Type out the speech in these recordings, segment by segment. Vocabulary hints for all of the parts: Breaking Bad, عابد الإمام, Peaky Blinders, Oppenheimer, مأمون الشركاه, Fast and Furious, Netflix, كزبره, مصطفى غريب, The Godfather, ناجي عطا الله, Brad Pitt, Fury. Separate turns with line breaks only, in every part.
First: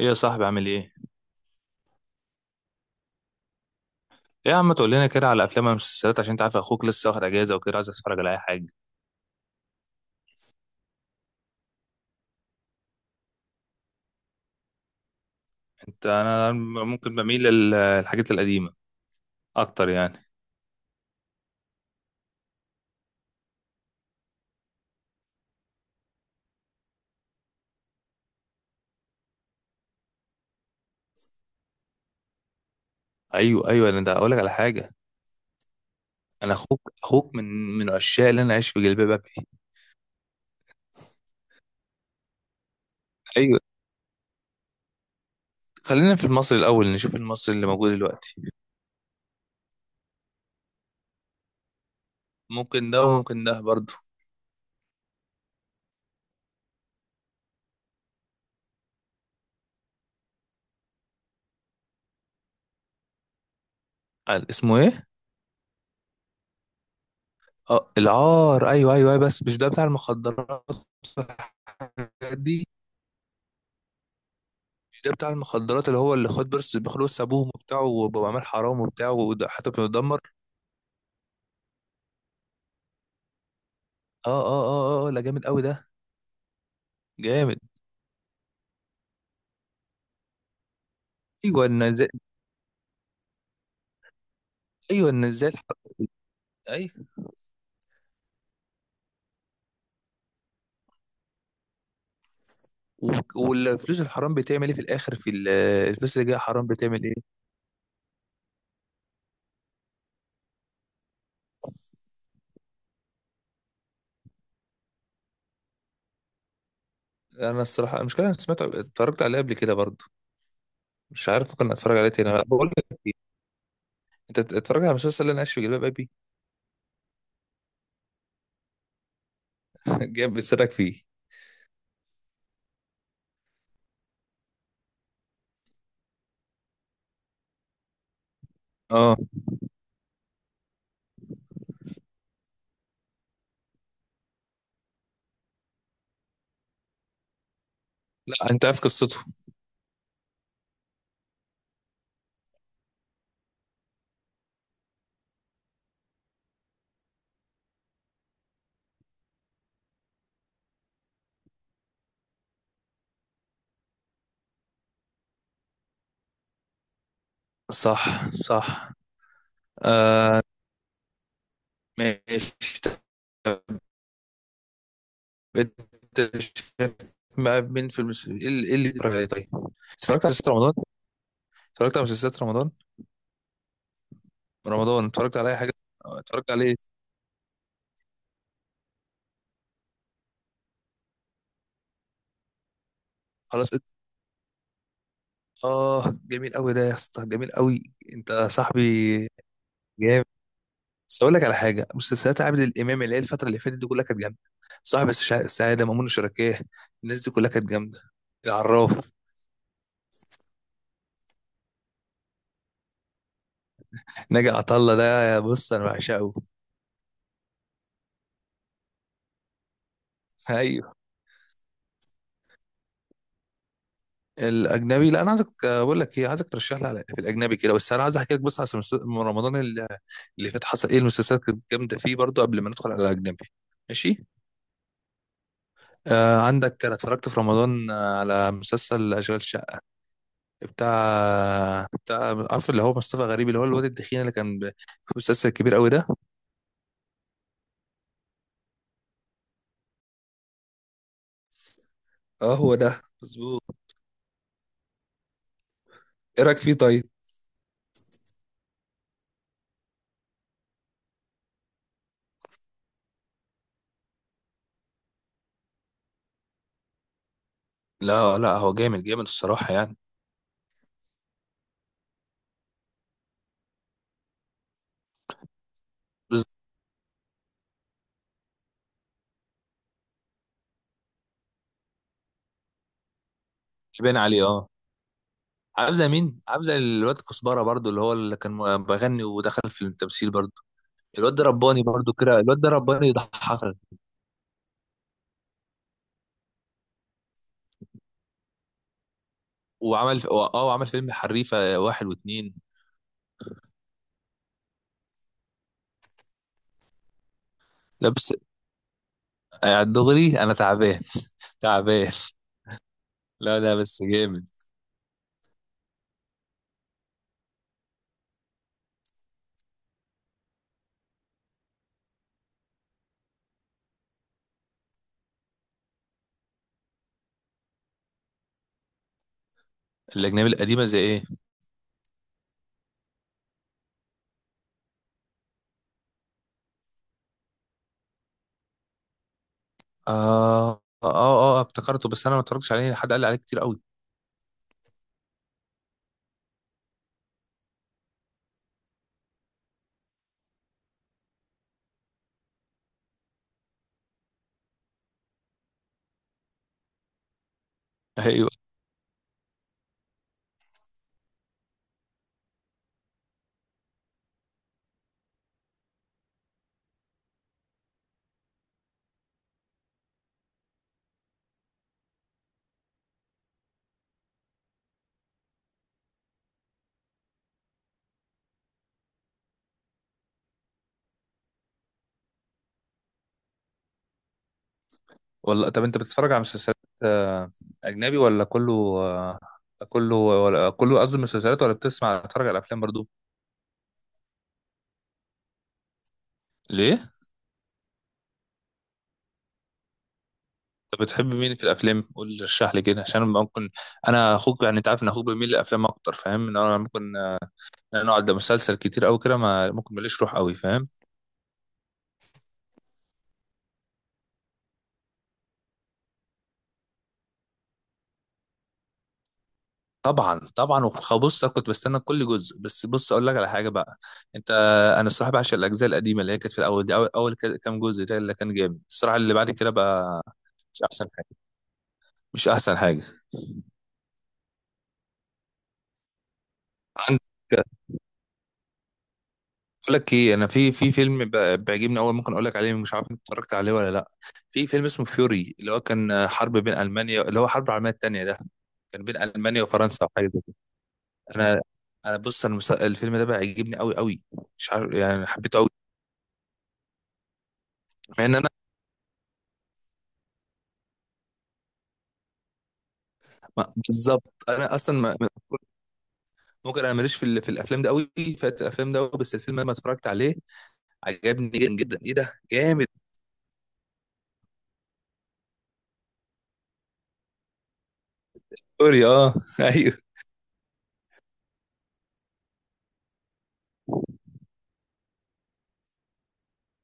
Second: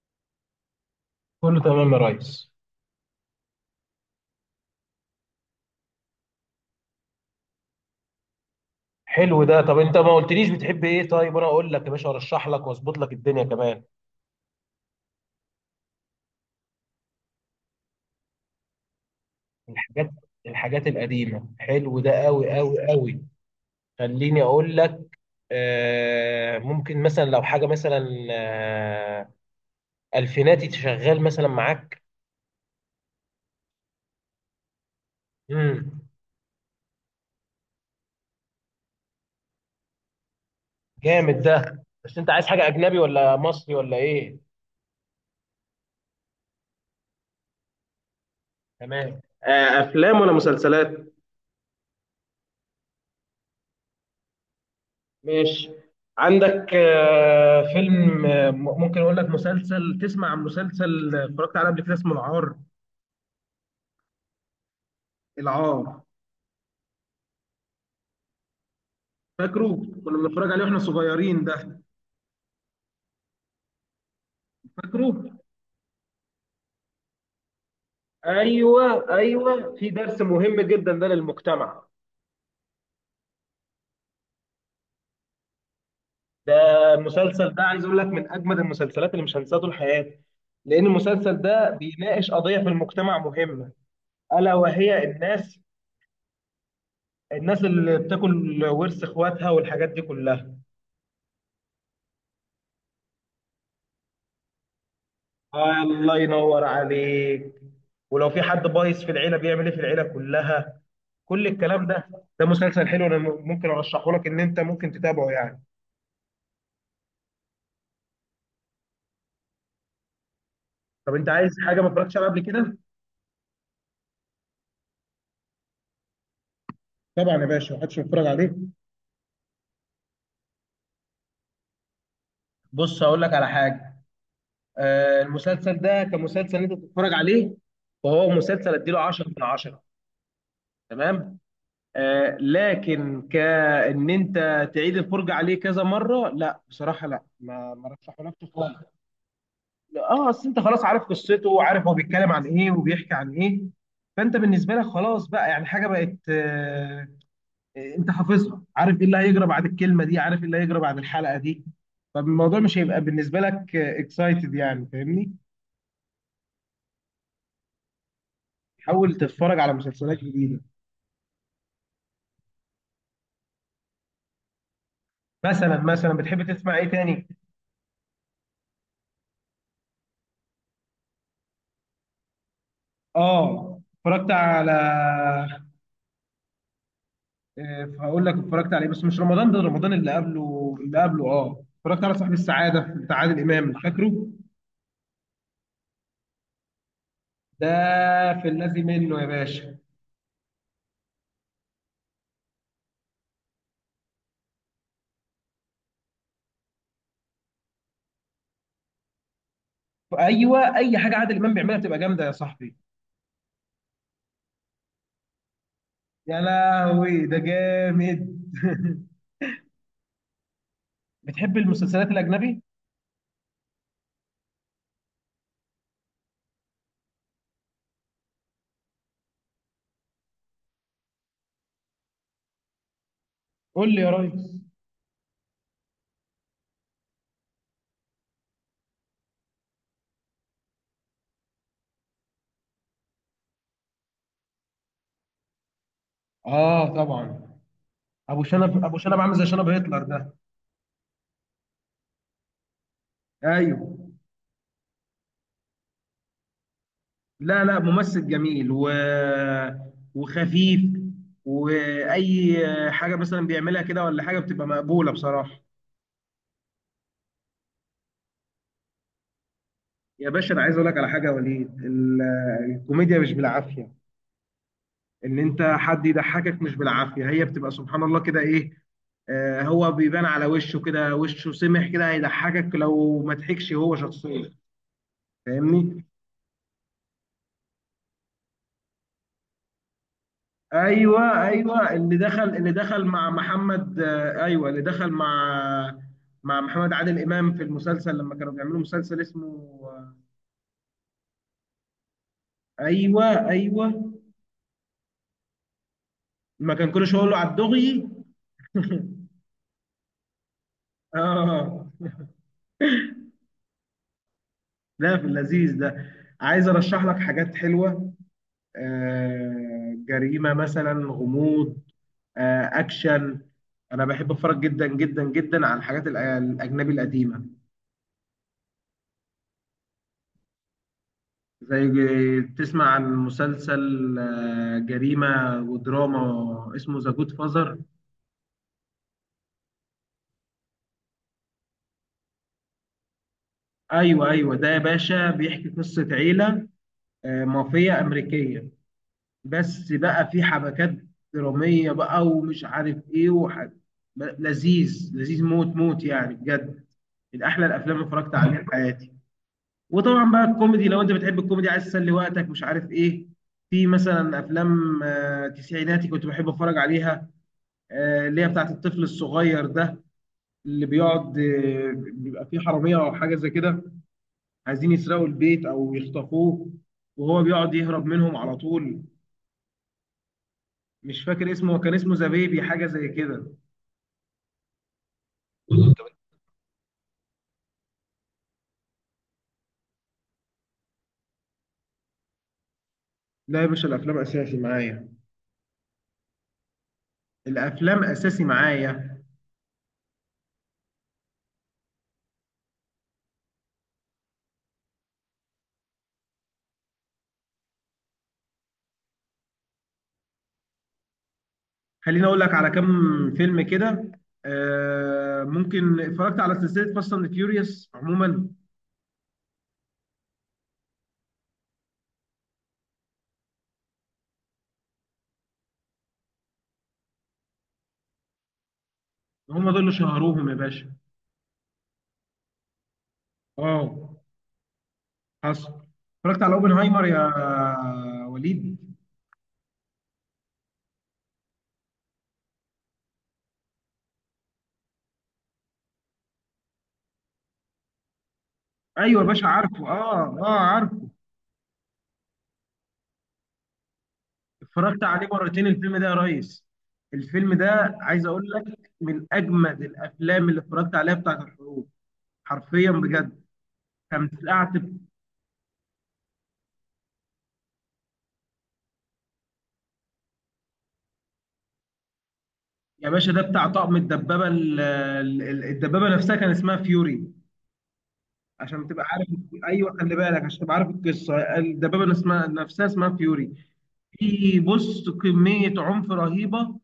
ايه يا صاحبي عامل ايه؟
كله تمام يا ريس.
ايه يا عم، تقول لنا كده على افلام ومسلسلات عشان انت عارف اخوك لسه واخد اجازه وكده عايز اتفرج على اي حاجه.
حلو ده. طب انت ما قلتليش بتحب ايه؟ طيب وانا اقول لك يا باشا، ارشح لك واظبط لك الدنيا كمان.
انا ممكن بميل للحاجات القديمه اكتر
الحاجات
يعني.
الحاجات القديمه، حلو ده قوي قوي قوي. خليني اقول لك. ممكن مثلا، لو حاجه مثلا، الفيناتي شغال مثلا معاك؟
ايوه ايوه، انا ده اقول لك على حاجه.
امم
انا اخوك من عشاق اللي انا عايش في جلباب ابي.
جامد ده. بس انت عايز حاجه اجنبي ولا
ايوه،
مصري ولا ايه؟
خلينا في المصري الاول نشوف المصري اللي موجود دلوقتي.
تمام. افلام ولا مسلسلات؟
ممكن ده وممكن ده برضه.
ماشي. عندك فيلم، ممكن اقول لك مسلسل، تسمع عن مسلسل اتفرجت عليه قبل كده اسمه العار.
قال اسمه ايه؟
العار.
اه العار، ايوه ايوه أيوة، بس مش
فاكره؟
ده بتاع
كنا بنتفرج عليه
المخدرات
واحنا صغيرين ده،
والحاجات دي. مش ده بتاع
فاكره؟
المخدرات اللي هو اللي خد بس بياخد بس ابوهم وبتاعه وبعمل حرام
ايوه
وبتاعه وده حتى
ايوه، في
بيتدمر.
درس مهم جدا ده للمجتمع.
اه اه اه اه آه، لا جامد قوي ده.
ده المسلسل
جامد.
ده عايز اقول لك من اجمد المسلسلات اللي مش هنساها طول حياتي، لان المسلسل
ايوه
ده
ان ازاي
بيناقش قضيه في المجتمع مهمه، الا وهي
ايوه ان ازاي اي.
الناس اللي بتاكل ورث اخواتها والحاجات دي كلها.
و- والفلوس الحرام بتعمل ايه في الاخر في
آه،
الفلوس
الله
اللي جايه
ينور
حرام بتعمل ايه؟
عليك. ولو في حد بايظ في العيله بيعمل ايه في العيله كلها، كل الكلام ده. ده مسلسل حلو، انا ممكن ارشحه لك ان انت ممكن تتابعه يعني.
انا الصراحه المشكله، انا سمعت اتفرجت عليه قبل كده برضه.
طب انت
مش عارف
عايز
ممكن
حاجه ما
اتفرج عليه
اتفرجتش عليها
تاني.
قبل
لا بقول
كده؟
لك إيه، انت اتفرجت على المسلسل اللي انا عايش في جلباب ابي؟
طبعا يا باشا محدش بيتفرج عليه.
جامد بتسرك فيه.
بص هقول لك على حاجه. المسلسل ده كمسلسل انت بتتفرج عليه، وهو مسلسل اديله
اه.
10 من 10، تمام. آه، لكن كان انت تعيد الفرجه عليه كذا مره؟ لا بصراحه لا، ما رشحه
لا،
لكش
انت
خالص.
عارف قصته.
اه، اصل انت خلاص عارف قصته، وعارف هو بيتكلم عن ايه وبيحكي عن ايه، فانت بالنسبه لك خلاص بقى يعني حاجه بقت، انت حافظها، عارف ايه اللي هيجرى بعد الكلمه دي، عارف ايه اللي هيجرى بعد الحلقه دي، فالموضوع مش هيبقى بالنسبه لك اكسايتد يعني، فاهمني؟
صح صح،
حاول تتفرج على
آه،
مسلسلات جديده.
ماشي.
مثلا
انت
بتحب تسمع ايه
شايف.
تاني؟
مع مين في ايه اللي بيتفرج عليه طيب؟ اتفرجت على مسلسلات رمضان. اتفرجت على مسلسلات رمضان.
اه، اتفرجت على،
رمضان اتفرجت على اي حاجه؟ آه، اتفرجت عليه.
هقول لك اتفرجت على ايه، بس مش رمضان ده، رمضان اللي قبله اللي قبله. اه، اتفرجت على صاحب السعاده بتاع عادل امام،
خلاص ات-
فاكره
اه جميل قوي ده يا اسطى، جميل
ده؟
قوي. انت
في
صاحبي.
الذي منه يا باشا.
جامد. بس اقول لك على حاجه، مسلسلات عابد الامام اللي هي الفتره اللي فاتت دي كلها كانت جامده. صاحب السعاده، مأمون الشركاه. الناس دي كلها كانت جامده. العراف.
ايوه، اي حاجه عادل امام بيعملها بتبقى جامده يا صاحبي.
ناجي عطا الله ده بص انا بعشقه.
يا لهوي ده جامد
ايوه.
بتحب المسلسلات الاجنبي؟
الاجنبي، لا انا عايزك بقول لك ايه، عايزك ترشح لي في الاجنبي كده، بس انا عايز احكي لك بس على من رمضان اللي فات حصل ايه. المسلسلات كانت جامده فيه برضو قبل ما ندخل على الاجنبي.
قول لي يا
ماشي.
ريس.
آه عندك، انا اتفرجت في رمضان على مسلسل اشغال شقه، بتاع عارف اللي هو مصطفى غريب، اللي هو الواد الدخين اللي كان في مسلسل كبير قوي ده.
اه طبعا. ابو شنب عامل زي شنب هتلر ده.
اه هو ده مظبوط.
ايوه،
ايه رايك فيه طيب؟
لا لا، ممثل جميل وخفيف، واي حاجه مثلا بيعملها كده ولا حاجه بتبقى مقبوله بصراحه.
لا لا، هو جامد جامد الصراحه يعني،
يا باشا انا عايز اقول لك على حاجه يا وليد، الكوميديا مش بالعافيه، ان انت حد
بس.
يضحكك مش بالعافيه، هي بتبقى سبحان الله كده، ايه، آه، هو بيبان على وشه كده، وشه سمح كده، هيضحكك لو ما ضحكش هو
باين عليه
شخصيا،
اه.
فاهمني؟
عامل مين، عامل الواد كزبره برضو، اللي هو اللي كان بغني ودخل في التمثيل برضو. الواد
ايوه
ده رباني
ايوه،
برضو كده، الواد ده
اللي دخل
رباني
مع
يضحكك.
محمد، ايوه، اللي دخل مع مع محمد عادل امام في المسلسل لما كانوا بيعملوا مسلسل اسمه، آه،
وعمل فيلم حريفه واحد واتنين.
ايوه ايوه، ما كان كل شويه يقول له على الدغي
لا بس على الدغري انا تعبان.
اه،
تعبان. لا لا، بس جامد.
لا، في اللذيذ ده. عايز ارشح لك حاجات حلوه. آه، جريمة مثلا، غموض، آه، أكشن. أنا بحب أتفرج جدا جدا جدا على الأجنبي القديمة.
الاجنبي القديمه زي ايه؟
تسمع عن مسلسل آه، جريمة ودراما اسمه ذا جود فازر؟
اه اه اه آه، افتكرته بس انا ما اتفرجتش عليه، حد قال لي عليه كتير قوي.
أيوه أيوه، ده يا باشا بيحكي قصة عيلة، آه، مافيا أمريكية، بس بقى في حبكات درامية بقى، ومش عارف إيه، لذيذ لذيذ موت موت يعني بجد، من أحلى الأفلام اللي اتفرجت
ايوه.
عليها في حياتي. وطبعا بقى الكوميدي، لو انت بتحب الكوميدي عايز تسلي وقتك مش عارف ايه، في مثلا افلام تسعيناتي كنت بحب اتفرج عليها، اللي هي بتاعت الطفل الصغير ده، اللي بيقعد بيبقى فيه حراميه او حاجه زي كده، عايزين يسرقوا البيت او يخطفوه، وهو بيقعد يهرب منهم على طول. مش فاكر اسمه، هو كان اسمه ذا بيبي حاجه زي كده.
والله، طب انت بتتفرج على مسلسلات آه، اجنبي ولا كله؟ آه، كله ولا كله، قصدي مسلسلات، ولا بتسمع تتفرج على افلام برضو؟
لا يا باشا الافلام اساسي معايا.
ليه؟
الافلام اساسي معايا.
طب بتحب مين في الافلام، قول لي رشح لي كده عشان ممكن. انا اخوك يعني، انت عارف ان اخوك بيميل للافلام اكتر، فاهم ان انا ممكن إن انا اقعد ده مسلسل كتير قوي كده ما ممكن، ماليش روح قوي، فاهم.
خليني اقول لك على كام فيلم كده. ممكن اتفرجت على سلسله فاست اند فيوريوس عموما.
طبعا طبعا، بص انا كنت بستنى كل جزء. بس بص اقول لك على حاجه بقى. انت انا الصراحه بعشق الاجزاء القديمه اللي هي كانت في الاول دي، كام جزء ده اللي كان جامد الصراحه، اللي بعد
هم
كده
دول اللي
بقى
شهروهم يا
مش
باشا.
احسن حاجه، مش احسن حاجه.
اه، حصل. اتفرجت على اوبنهايمر يا
عندك،
وليد؟
اقول لك ايه، انا في فيلم بيعجبني قوي، ممكن اقول لك عليه، مش عارف انت اتفرجت عليه ولا لا. في فيلم اسمه فيوري، اللي هو كان حرب بين المانيا، اللي هو حرب العالميه الثانيه ده، كان بين
ايوه يا باشا
المانيا
عارفه،
وفرنسا او حاجه
اه
زي كده.
اه عارفه.
انا انا بص، انا الفيلم ده بيعجبني قوي قوي. مش عارف
اتفرجت عليه
يعني، حبيته
مرتين
قوي.
الفيلم ده يا ريس. الفيلم ده
مع
عايز
ان
اقول
انا
لك من اجمد الافلام اللي اتفرجت عليها بتاعت الحروب، حرفيا بجد.
بالظبط،
كانت
انا
قعدت.
اصلا ما ممكن، انا ماليش في في الافلام ده قوي. فات الافلام ده قوي، بس الفيلم ده لما اتفرجت عليه عجبني جدا جدا، ايه ده، جامد.
يا باشا ده بتاع طقم الدبابه، الدبابه نفسها كان اسمها فيوري عشان تبقى
فيوري
عارف.
اه،
ايوه،
ايوه
خلي بالك عشان تبقى عارف، القصه الدبابه اسمها نفسها اسمها فيوري. في بص كميه عنف رهيبه،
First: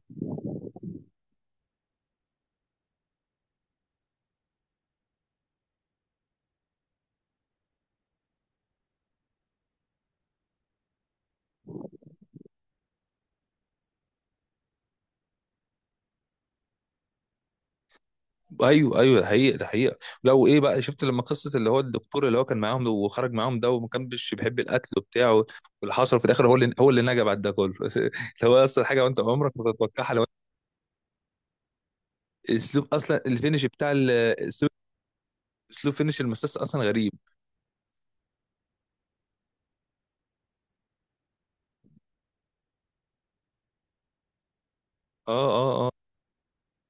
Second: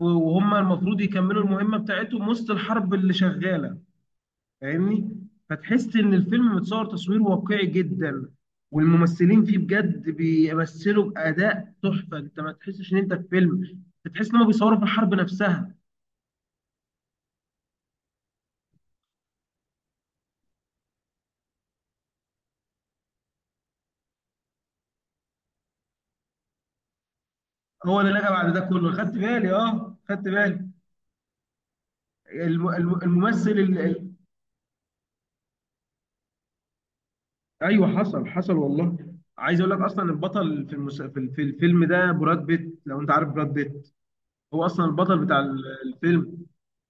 وهم المفروض يكملوا المهمه بتاعتهم وسط الحرب اللي شغاله، فاهمني؟ فتحس ان الفيلم متصور تصوير واقعي جدا، والممثلين فيه بجد بيمثلوا باداء تحفه. انت ما تحسش ان انت في فيلم، بتحس ان هم بيصوروا في الحرب نفسها.
ايوه ايوه، ده حقيقه، ده حقيقه. لو ايه بقى، شفت لما قصه اللي هو الدكتور اللي هو كان معاهم ده وخرج معاهم ده وما كانش بيحب القتل وبتاع واللي حصل في الاخر هو اللي نجا بعد ده كله. بس
هو اللي
اللي
لقى بعد ده
هو اصلا
كله،
حاجه
خدت
وانت عمرك
بالي،
ما
اه
تتوقعها.
خدت
لو
بالي. الم-
اسلوب
الم-
اصلا
الممثل
الفينش بتاع ال-
ال-
اسلوب اسلوب فينش المسلسل اصلا غريب.
ايوه، حصل حصل والله. عايز اقول لك اصلا البطل في المس... في ال- في الفيلم ده براد بيت، لو انت عارف براد بيت. هو اصلا البطل
اه
بتاع
اه اه،
الفيلم،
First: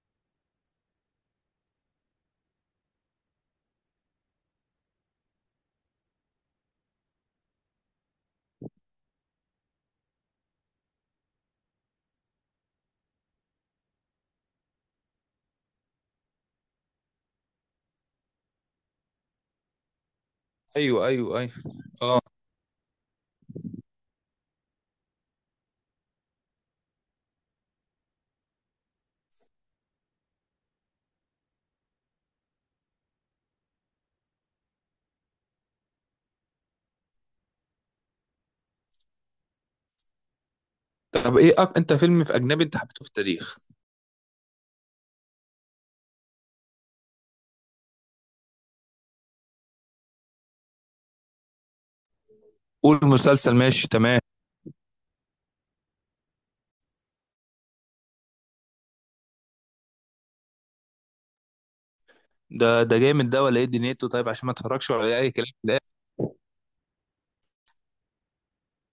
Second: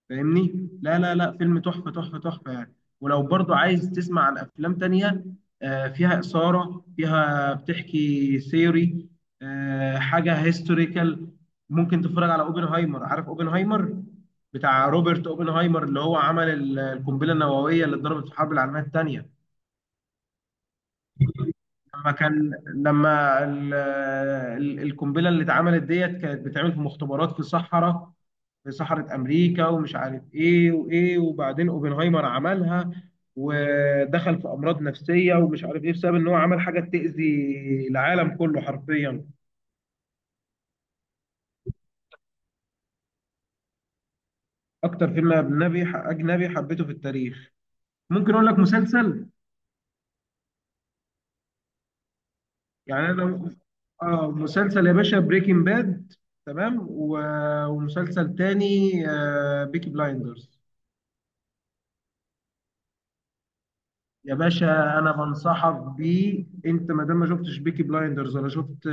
فاهمني؟ لا لا لا، فيلم تحفه تحفه تحفه يعني. ولو برضو عايز تسمع عن افلام تانية، آه، فيها اثاره، فيها بتحكي ثيوري، آه، حاجه هيستوريكال، ممكن تتفرج على اوبنهايمر، عارف اوبنهايمر؟ بتاع روبرت اوبنهايمر اللي هو عمل القنبله النوويه اللي اتضربت في الحرب العالميه الثانيه.
ايوه ايوه ايوه،
لما
اه.
كان، القنبله اللي اتعملت ديت كانت بتتعمل في مختبرات في صحراء، في صحراء امريكا، ومش عارف ايه وايه، وبعدين اوبنهايمر عملها ودخل في امراض نفسيه ومش عارف ايه، بسبب ان هو عمل حاجه تاذي العالم كله حرفيا.
طب ايه انت فيلم في اجنبي انت حبيته في التاريخ؟
اكتر فيلم اجنبي حبيته في التاريخ. ممكن اقول لك مسلسل.
قول
يعني
مسلسل، ماشي تمام.
اه مسلسل يا باشا، بريكنج باد، تمام، ومسلسل تاني آه، بيكي بلايندرز.
ده جامد ده ولا ايه دنيته طيب،
يا
عشان ما اتفرجش
باشا انا
ولا اي كلام في
بنصحك
الآخر.
بيه، انت ما دام ما شفتش بيكي بلايندرز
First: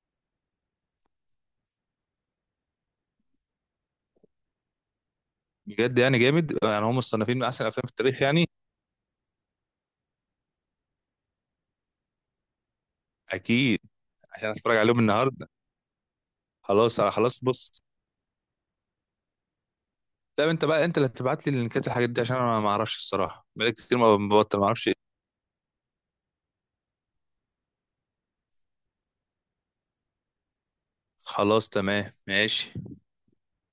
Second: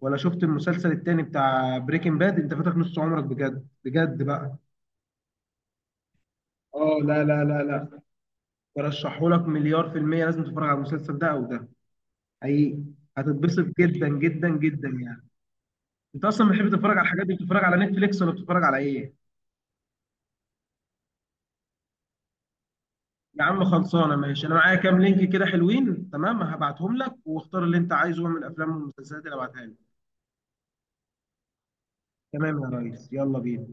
ولا شفت المسلسل التاني بتاع بريكنج باد، انت فاتك نص عمرك بجد بجد بقى.
بجد يعني، جامد، يعني هم
اه لا
مصنفين من
لا لا
احسن الافلام في
لا،
التاريخ يعني.
برشحه لك مليار في المية، لازم تتفرج على المسلسل ده او ده، حقيقي، هتتبسط
اكيد،
جدا جدا
عشان اتفرج
جدا
عليهم
يعني.
النهارده.
انت اصلا بتحب تتفرج
خلاص
على الحاجات دي،
خلاص،
بتتفرج
بص.
على نتفليكس ولا بتتفرج على ايه؟
لا انت بقى، انت اللي هتبعت لي اللينكات الحاجات دي، عشان انا ما اعرفش
يا
الصراحه،
عم
بقالي كتير
خلصانه
ما
ماشي، انا
ببطل، ما
معايا
اعرفش.
كام لينك كده حلوين، تمام، هبعتهم لك واختار اللي انت عايزه من الافلام والمسلسلات اللي هبعتها لك.
خلاص تمام،
تمام يا
ماشي.
ريس، يلا بينا.